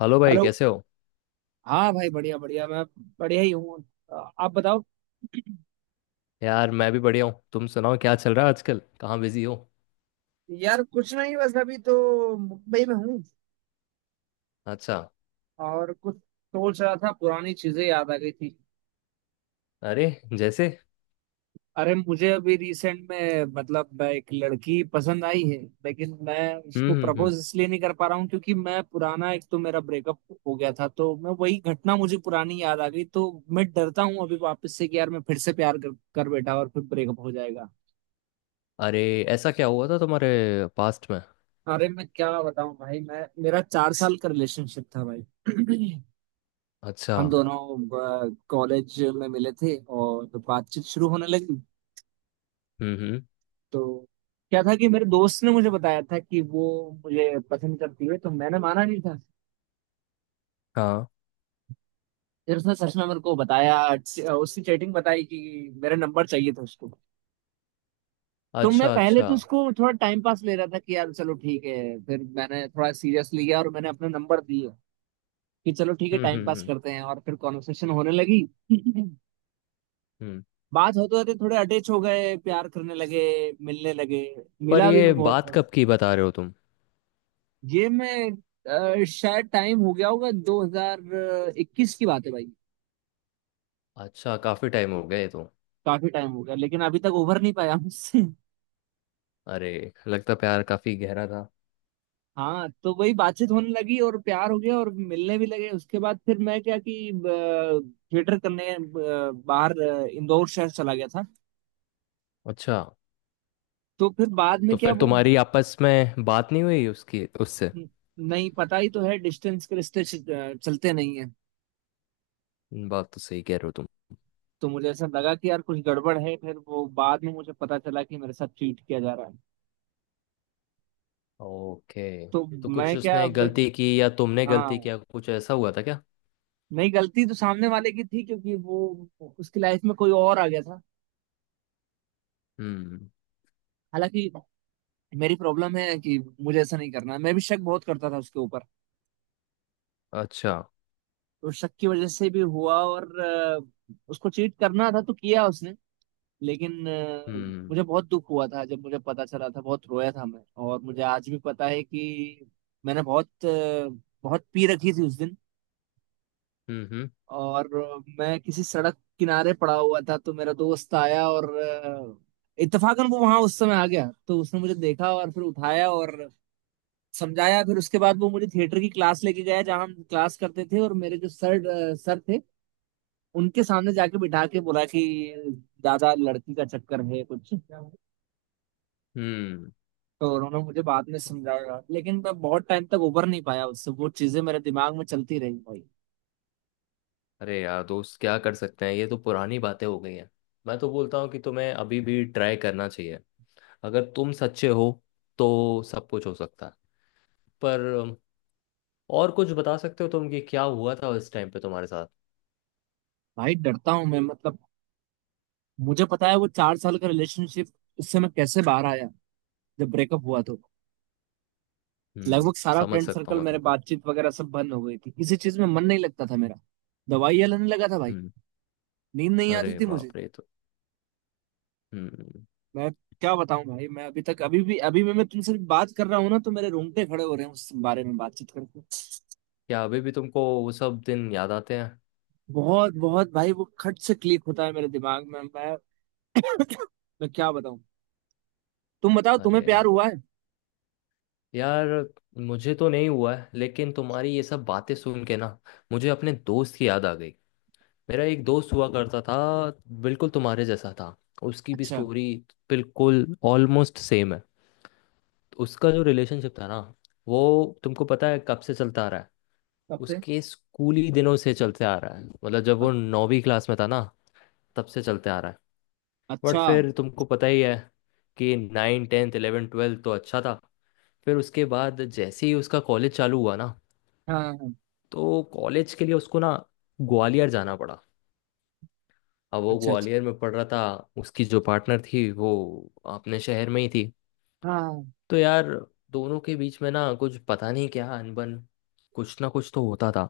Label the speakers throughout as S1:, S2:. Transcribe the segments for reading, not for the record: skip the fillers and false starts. S1: Hello भाई,
S2: hello.
S1: कैसे हो?
S2: हाँ भाई बढ़िया बढ़िया, मैं बढ़िया ही हूँ। आप बताओ।
S1: यार, मैं भी बढ़िया हूँ। तुम सुनाओ, क्या चल रहा है आजकल? कहाँ बिजी हो?
S2: यार कुछ नहीं, बस अभी तो मुंबई में हूँ।
S1: अच्छा।
S2: और कुछ सोच रहा था, पुरानी चीजें याद आ गई थी।
S1: अरे, जैसे?
S2: अरे मुझे अभी रिसेंट में मतलब एक लड़की पसंद आई है, लेकिन मैं
S1: हम्म,
S2: उसको
S1: हम्म, हम्म।
S2: प्रपोज इसलिए नहीं कर पा रहा हूँ क्योंकि मैं पुराना, एक तो मेरा ब्रेकअप हो गया था, तो मैं वही घटना मुझे पुरानी याद आ गई, तो मैं डरता हूँ अभी वापस से कि यार मैं फिर से प्यार कर बैठा और फिर ब्रेकअप हो जाएगा।
S1: अरे, ऐसा क्या हुआ था तुम्हारे पास्ट में?
S2: अरे मैं क्या बताऊं भाई, मैं मेरा 4 साल का रिलेशनशिप था भाई।
S1: अच्छा।
S2: हम दोनों कॉलेज में मिले थे और तो बातचीत शुरू होने लगी।
S1: हम्म, हम्म।
S2: तो क्या था कि मेरे दोस्त ने मुझे बताया था कि वो मुझे पसंद करती है, तो मैंने माना नहीं था।
S1: हाँ।
S2: फिर उसने सच में मेरे को बताया, उसकी चैटिंग बताई कि मेरा नंबर चाहिए था उसको। तो मैं
S1: अच्छा,
S2: पहले
S1: अच्छा।
S2: तो उसको थोड़ा टाइम पास ले रहा था कि यार चलो ठीक है। फिर मैंने थोड़ा सीरियस लिया और मैंने अपना नंबर दिया कि चलो ठीक है
S1: हम्म,
S2: टाइम
S1: हम्म,
S2: पास
S1: हम्म,
S2: करते हैं, और फिर कॉन्वर्सेशन होने लगी।
S1: हम्म।
S2: बात होते होते थोड़े अटैच हो गए, प्यार करने लगे, मिलने लगे।
S1: पर
S2: मिला भी
S1: ये
S2: मैं बहुत
S1: बात
S2: कम।
S1: कब की बता रहे हो तुम?
S2: ये मैं शायद टाइम हो गया होगा, 2021 की बात है भाई।
S1: अच्छा, काफी टाइम हो गए तो।
S2: काफी टाइम हो गया, लेकिन अभी तक उभर नहीं पाया मुझसे।
S1: अरे, लगता प्यार काफी गहरा था।
S2: हाँ तो वही बातचीत होने लगी और प्यार हो गया और मिलने भी लगे। उसके बाद फिर मैं क्या कि थिएटर करने बाहर इंदौर शहर चला गया था।
S1: अच्छा।
S2: तो फिर बाद में
S1: तो
S2: क्या
S1: फिर
S2: वो,
S1: तुम्हारी आपस में बात नहीं हुई उसकी, उससे?
S2: नहीं पता ही तो है, डिस्टेंस के रिश्ते चलते नहीं है।
S1: बात तो सही कह रहे हो तुम।
S2: तो मुझे ऐसा लगा कि यार कुछ गड़बड़ है, फिर वो बाद में मुझे पता चला कि मेरे साथ चीट किया जा रहा है।
S1: ओके।
S2: तो
S1: तो कुछ
S2: मैं क्या
S1: उसने
S2: अब।
S1: गलती की या तुमने गलती
S2: हाँ।
S1: किया, कुछ ऐसा हुआ था क्या?
S2: नहीं, गलती तो सामने वाले की थी क्योंकि वो, उसकी लाइफ में कोई और आ गया था।
S1: हम्म।
S2: हालांकि मेरी प्रॉब्लम है कि मुझे ऐसा नहीं करना है। मैं भी शक बहुत करता था उसके ऊपर।
S1: अच्छा।
S2: तो शक की वजह से भी हुआ और उसको चीट करना था तो किया उसने। लेकिन
S1: हम्म,
S2: मुझे बहुत दुख हुआ था जब मुझे पता चला था, बहुत रोया था मैं। और मुझे आज भी पता है कि मैंने बहुत पी रखी थी उस दिन।
S1: हम्म, हम्म,
S2: और मैं किसी सड़क किनारे पड़ा हुआ था, तो मेरा दोस्त आया और इत्तेफाकन वो वहां उस समय आ गया, तो उसने मुझे देखा और फिर उठाया और समझाया। फिर उसके बाद वो मुझे थिएटर की क्लास लेके गया जहाँ हम क्लास करते थे, और मेरे जो सर थे उनके सामने जाके बिठा के बोला कि दादा लड़की का चक्कर है कुछ।
S1: हम्म।
S2: तो उन्होंने मुझे बाद में समझाया, लेकिन मैं बहुत टाइम तक उबर नहीं पाया उससे। वो चीजें मेरे दिमाग में चलती रही भाई।
S1: अरे यार, दोस्त क्या कर सकते हैं, ये तो पुरानी बातें हो गई हैं। मैं तो बोलता हूँ कि तुम्हें अभी भी ट्राई करना चाहिए। अगर तुम सच्चे हो तो सब कुछ हो सकता है। पर और कुछ बता सकते हो तुम कि क्या हुआ था उस टाइम पे तुम्हारे साथ?
S2: भाई डरता हूँ मैं, मतलब मुझे पता है वो 4 साल का रिलेशनशिप, उससे मैं कैसे बाहर आया जब ब्रेकअप हुआ तो। लगभग सारा
S1: समझ
S2: फ्रेंड
S1: सकता हूँ
S2: सर्कल,
S1: मैं
S2: मेरे
S1: तुमको।
S2: बातचीत वगैरह सब बंद हो गई थी, किसी चीज में मन नहीं लगता था मेरा। दवाइयाँ लेने लगा था भाई।
S1: हम्म।
S2: नींद नहीं आती
S1: अरे
S2: थी मुझे।
S1: बाप रे। तो हम्म।
S2: मैं क्या बताऊं भाई, मैं अभी तक, अभी भी मैं तुमसे बात कर रहा हूँ ना तो मेरे रोंगटे खड़े हो रहे हैं उस बारे में बातचीत करके।
S1: क्या अभी भी तुमको वो सब दिन याद आते हैं?
S2: बहुत बहुत भाई, वो खट से क्लिक होता है मेरे दिमाग में। मैं मैं क्या बताऊं। तुम बताओ, तुम्हें प्यार
S1: अरे
S2: हुआ है।
S1: यार, मुझे तो नहीं हुआ है, लेकिन तुम्हारी ये सब बातें सुन के ना, मुझे अपने दोस्त की याद आ गई। मेरा एक दोस्त हुआ करता था, बिल्कुल तुम्हारे जैसा था। उसकी भी
S2: अच्छा।
S1: स्टोरी बिल्कुल ऑलमोस्ट सेम है। उसका जो रिलेशनशिप था ना वो, तुमको पता है कब से चलता आ रहा है?
S2: कब से।
S1: उसके स्कूली दिनों से चलते आ रहा है। मतलब जब वो नौवीं क्लास में था ना, तब से चलते आ रहा है। बट
S2: अच्छा हाँ।
S1: फिर तुमको पता ही है कि नाइन, टेंथ, इलेवन, ट्वेल्थ तो अच्छा था। फिर उसके बाद जैसे ही उसका कॉलेज चालू हुआ ना,
S2: हाँ, हाँ।
S1: तो कॉलेज के लिए उसको ना ग्वालियर जाना पड़ा। अब वो
S2: अच्छा अच्छा।
S1: ग्वालियर में पढ़ रहा था। उसकी जो पार्टनर थी वो अपने शहर में ही थी।
S2: हाँ हाँ।
S1: तो यार, दोनों के बीच में ना कुछ पता नहीं क्या अनबन, कुछ ना कुछ तो होता था।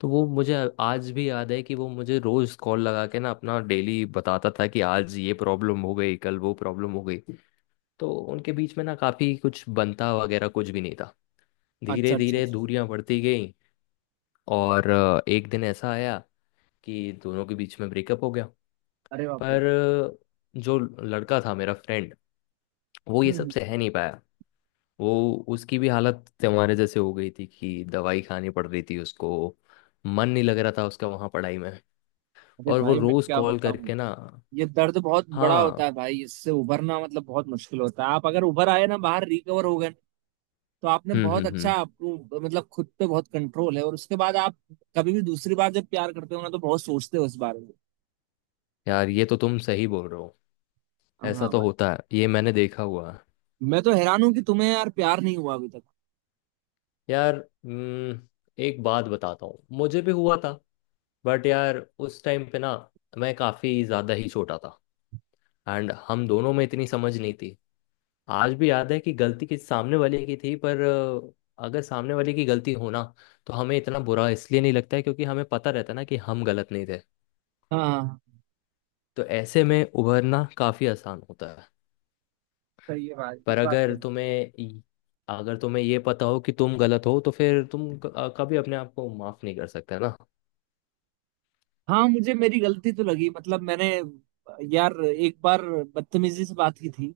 S1: तो वो मुझे आज भी याद है कि वो मुझे रोज कॉल लगा के ना अपना डेली बताता था कि आज ये प्रॉब्लम हो गई, कल वो प्रॉब्लम हो गई। तो उनके बीच में ना काफी कुछ बनता वगैरह कुछ भी नहीं था।
S2: अच्छा
S1: धीरे
S2: अच्छा
S1: धीरे
S2: अच्छा।
S1: दूरियां बढ़ती गई। और एक दिन ऐसा आया कि दोनों के बीच में ब्रेकअप हो गया।
S2: अरे बाप रे।
S1: पर जो लड़का था मेरा फ्रेंड, वो ये
S2: हम्म
S1: सब
S2: हम्म।
S1: सह नहीं पाया। वो, उसकी भी हालत हमारे जैसे हो गई थी कि दवाई खानी पड़ रही थी उसको। मन नहीं लग रहा था उसका वहाँ पढ़ाई में।
S2: अरे
S1: और वो
S2: भाई मैं
S1: रोज
S2: क्या
S1: कॉल
S2: बताऊं।
S1: करके ना।
S2: ये दर्द बहुत बड़ा होता
S1: हाँ।
S2: है भाई, इससे उभरना मतलब बहुत मुश्किल होता है। आप अगर उभर आए ना, बाहर रिकवर हो गए, तो आपने
S1: हम्म,
S2: बहुत
S1: हम्म,
S2: अच्छा,
S1: हम्म।
S2: आपको मतलब खुद पे बहुत कंट्रोल है। और उसके बाद आप कभी भी दूसरी बार जब प्यार करते हो ना, तो बहुत सोचते हो इस बारे में।
S1: यार, ये तो तुम सही बोल रहे हो। ऐसा
S2: हाँ
S1: तो
S2: भाई।
S1: होता है, ये मैंने देखा हुआ है।
S2: मैं तो हैरान हूँ कि तुम्हें यार प्यार नहीं हुआ अभी तक।
S1: यार, एक बात बताता हूँ। मुझे भी हुआ था, बट यार उस टाइम पे ना मैं काफी ज्यादा ही छोटा था। एंड हम दोनों में इतनी समझ नहीं थी। आज भी याद है कि गलती किस सामने वाले की थी, पर अगर सामने वाले की गलती हो ना, तो हमें इतना बुरा इसलिए नहीं लगता है, क्योंकि हमें पता रहता है ना कि हम गलत नहीं थे।
S2: हाँ
S1: तो ऐसे में उभरना काफी आसान होता है।
S2: सही है भाई, ये
S1: पर
S2: बात तो
S1: अगर
S2: है।
S1: तुम्हें इ- अगर तुम्हें ये पता हो कि तुम गलत हो, तो फिर तुम कभी अपने आप को माफ नहीं कर सकते ना।
S2: हाँ मुझे मेरी गलती तो लगी, मतलब मैंने, यार एक बार बदतमीजी से बात की थी।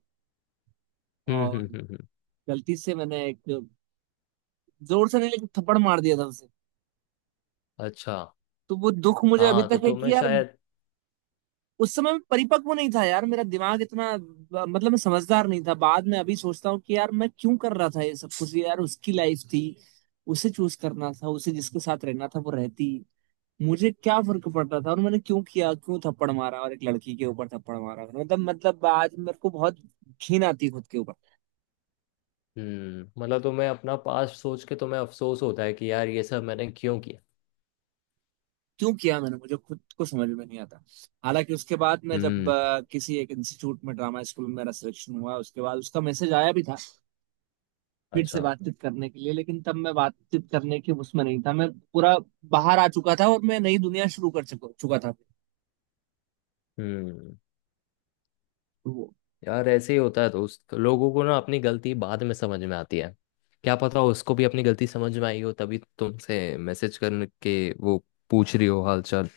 S1: हम्म,
S2: और
S1: हम्म, हम्म,
S2: गलती से मैंने एक, जोर से नहीं, लेकिन थप्पड़ मार दिया था उसे।
S1: अच्छा।
S2: तो वो दुख मुझे अभी
S1: हाँ, तो
S2: तक है कि
S1: तुम्हें
S2: यार
S1: शायद।
S2: उस समय मैं परिपक्व नहीं था यार, मेरा दिमाग इतना, मतलब मैं समझदार नहीं था। बाद में अभी सोचता हूँ कि यार मैं क्यों कर रहा था ये सब कुछ, यार उसकी लाइफ थी, उसे चूज करना था, उसे जिसके साथ रहना था वो रहती। मुझे क्या फर्क पड़ता था। और मैंने क्यों किया, क्यों थप्पड़ मारा, और एक लड़की के ऊपर थप्पड़ मारा, मतलब मतलब आज मेरे को बहुत घिन आती है खुद के ऊपर।
S1: मतलब तो मैं अपना पास्ट सोच के, तो मैं अफसोस होता है कि यार ये सब मैंने क्यों किया।
S2: क्यों किया मैंने, मुझे खुद को समझ में नहीं आता। हालांकि उसके बाद मैं जब
S1: हम्म।
S2: किसी एक इंस्टीट्यूट में, ड्रामा स्कूल में मेरा सिलेक्शन हुआ, उसके बाद उसका मैसेज आया भी था फिर से
S1: अच्छा।
S2: बातचीत करने के लिए, लेकिन तब मैं बातचीत करने के उसमें नहीं था। मैं पूरा बाहर आ चुका था और मैं नई दुनिया शुरू कर चुका चुका था।
S1: हम्म।
S2: तो वो।
S1: यार, ऐसे ही होता है दोस्त। तो लोगों को ना अपनी गलती बाद में समझ में आती है। क्या पता उसको भी अपनी गलती समझ में आई हो, तभी तुमसे मैसेज करके वो पूछ रही हो हालचाल।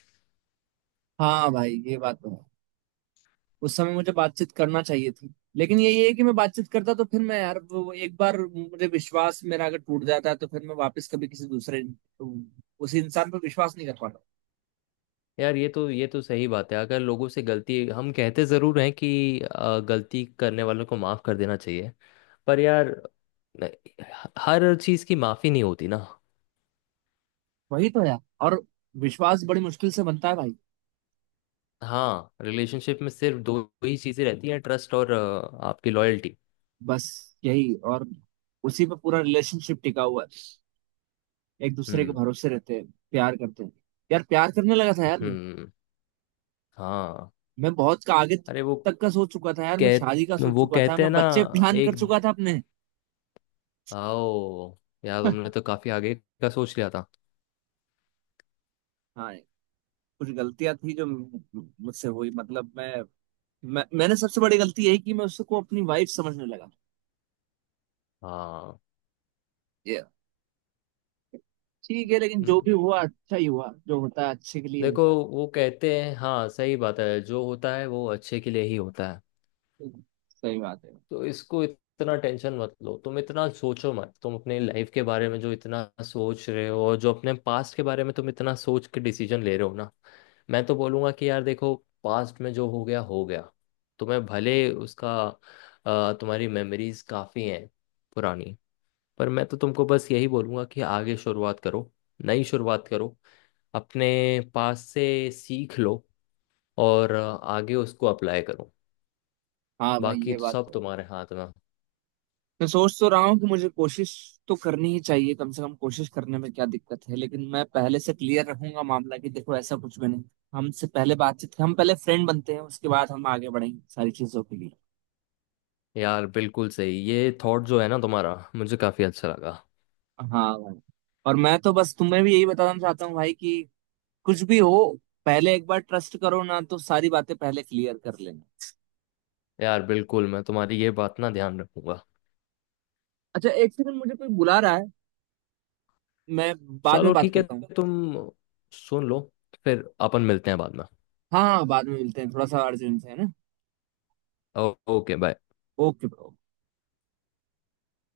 S2: हाँ भाई ये बात तो है। उस समय मुझे बातचीत करना चाहिए थी, लेकिन यही है कि मैं बातचीत करता तो फिर मैं यार, वो एक बार मुझे विश्वास, मेरा अगर टूट जाता है तो फिर मैं वापस कभी किसी दूसरे, उसी इंसान पर विश्वास नहीं कर पाता।
S1: यार ये तो, ये तो सही बात है। अगर लोगों से गलती, हम कहते ज़रूर हैं कि गलती करने वालों को माफ़ कर देना चाहिए, पर यार, नहीं, हर चीज़ की माफ़ी नहीं होती ना।
S2: वही तो यार। और विश्वास बड़ी मुश्किल से बनता है भाई।
S1: हाँ, रिलेशनशिप में सिर्फ दो ही चीजें रहती हैं, ट्रस्ट और आपकी लॉयल्टी।
S2: बस यही। और उसी पे पूरा रिलेशनशिप टिका हुआ है, एक दूसरे के
S1: हम्म,
S2: भरोसे रहते हैं, प्यार करते हैं। यार प्यार करने लगा था यार मैं।
S1: हम्म। हाँ।
S2: मैं बहुत का आगे
S1: अरे
S2: तक का सोच चुका था यार, मैं शादी का
S1: कह
S2: सोच
S1: वो
S2: चुका था,
S1: कहते हैं
S2: मैं
S1: ना,
S2: बच्चे प्लान कर
S1: एक,
S2: चुका था अपने।
S1: आओ। यार, तुमने तो काफी आगे का सोच लिया था।
S2: हाँ। कुछ गलतियां थी जो मुझसे हुई, मतलब मैं मैंने सबसे बड़ी गलती यही की, मैं उसको अपनी वाइफ समझने लगा।
S1: हाँ।
S2: ये ठीक है, लेकिन जो भी
S1: हम्म,
S2: हुआ अच्छा ही हुआ, जो होता है अच्छे के लिए
S1: देखो,
S2: होता
S1: वो कहते हैं, हाँ, सही बात है, जो होता है वो अच्छे के लिए ही होता है।
S2: है। सही बात है।
S1: तो इसको इतना टेंशन मत लो तुम, इतना सोचो मत तुम अपने लाइफ के बारे में। जो इतना सोच रहे हो और जो अपने पास्ट के बारे में तुम इतना सोच के डिसीजन ले रहे हो ना, मैं तो बोलूंगा कि यार देखो, पास्ट में जो हो गया हो गया। तुम्हें भले उसका, तुम्हारी मेमोरीज काफ़ी हैं पुरानी, पर मैं तो तुमको बस यही बोलूंगा कि आगे शुरुआत करो, नई शुरुआत करो। अपने पास से सीख लो, और आगे उसको अप्लाई करो।
S2: हाँ भाई
S1: बाकी
S2: ये
S1: तो
S2: बात
S1: सब
S2: तो है।
S1: तुम्हारे हाथ में।
S2: मैं सोच तो रहा हूँ कि मुझे कोशिश तो करनी ही चाहिए, कम से कम कोशिश करने में क्या दिक्कत है। लेकिन मैं पहले से क्लियर रखूंगा मामला कि देखो ऐसा कुछ भी नहीं, हमसे पहले बातचीत, हम पहले फ्रेंड बनते हैं, उसके बाद हम आगे बढ़ेंगे सारी चीजों के लिए।
S1: यार बिल्कुल सही, ये थॉट जो है ना तुम्हारा, मुझे काफी अच्छा लगा।
S2: हाँ भाई। और मैं तो बस तुम्हें भी यही बताना चाहता हूँ भाई कि कुछ भी हो, पहले एक बार ट्रस्ट करो ना, तो सारी बातें पहले क्लियर कर लेना।
S1: यार बिल्कुल, मैं तुम्हारी ये बात ना ध्यान रखूंगा।
S2: अच्छा 1 सेकंड, मुझे कोई बुला रहा है। मैं बाद में
S1: चलो
S2: बात
S1: ठीक है,
S2: करता हूँ।
S1: तुम सुन लो, फिर अपन मिलते हैं बाद में।
S2: हाँ हाँ बाद में मिलते हैं, थोड़ा सा अर्जेंट है ना।
S1: Okay, bye.
S2: Okay bro.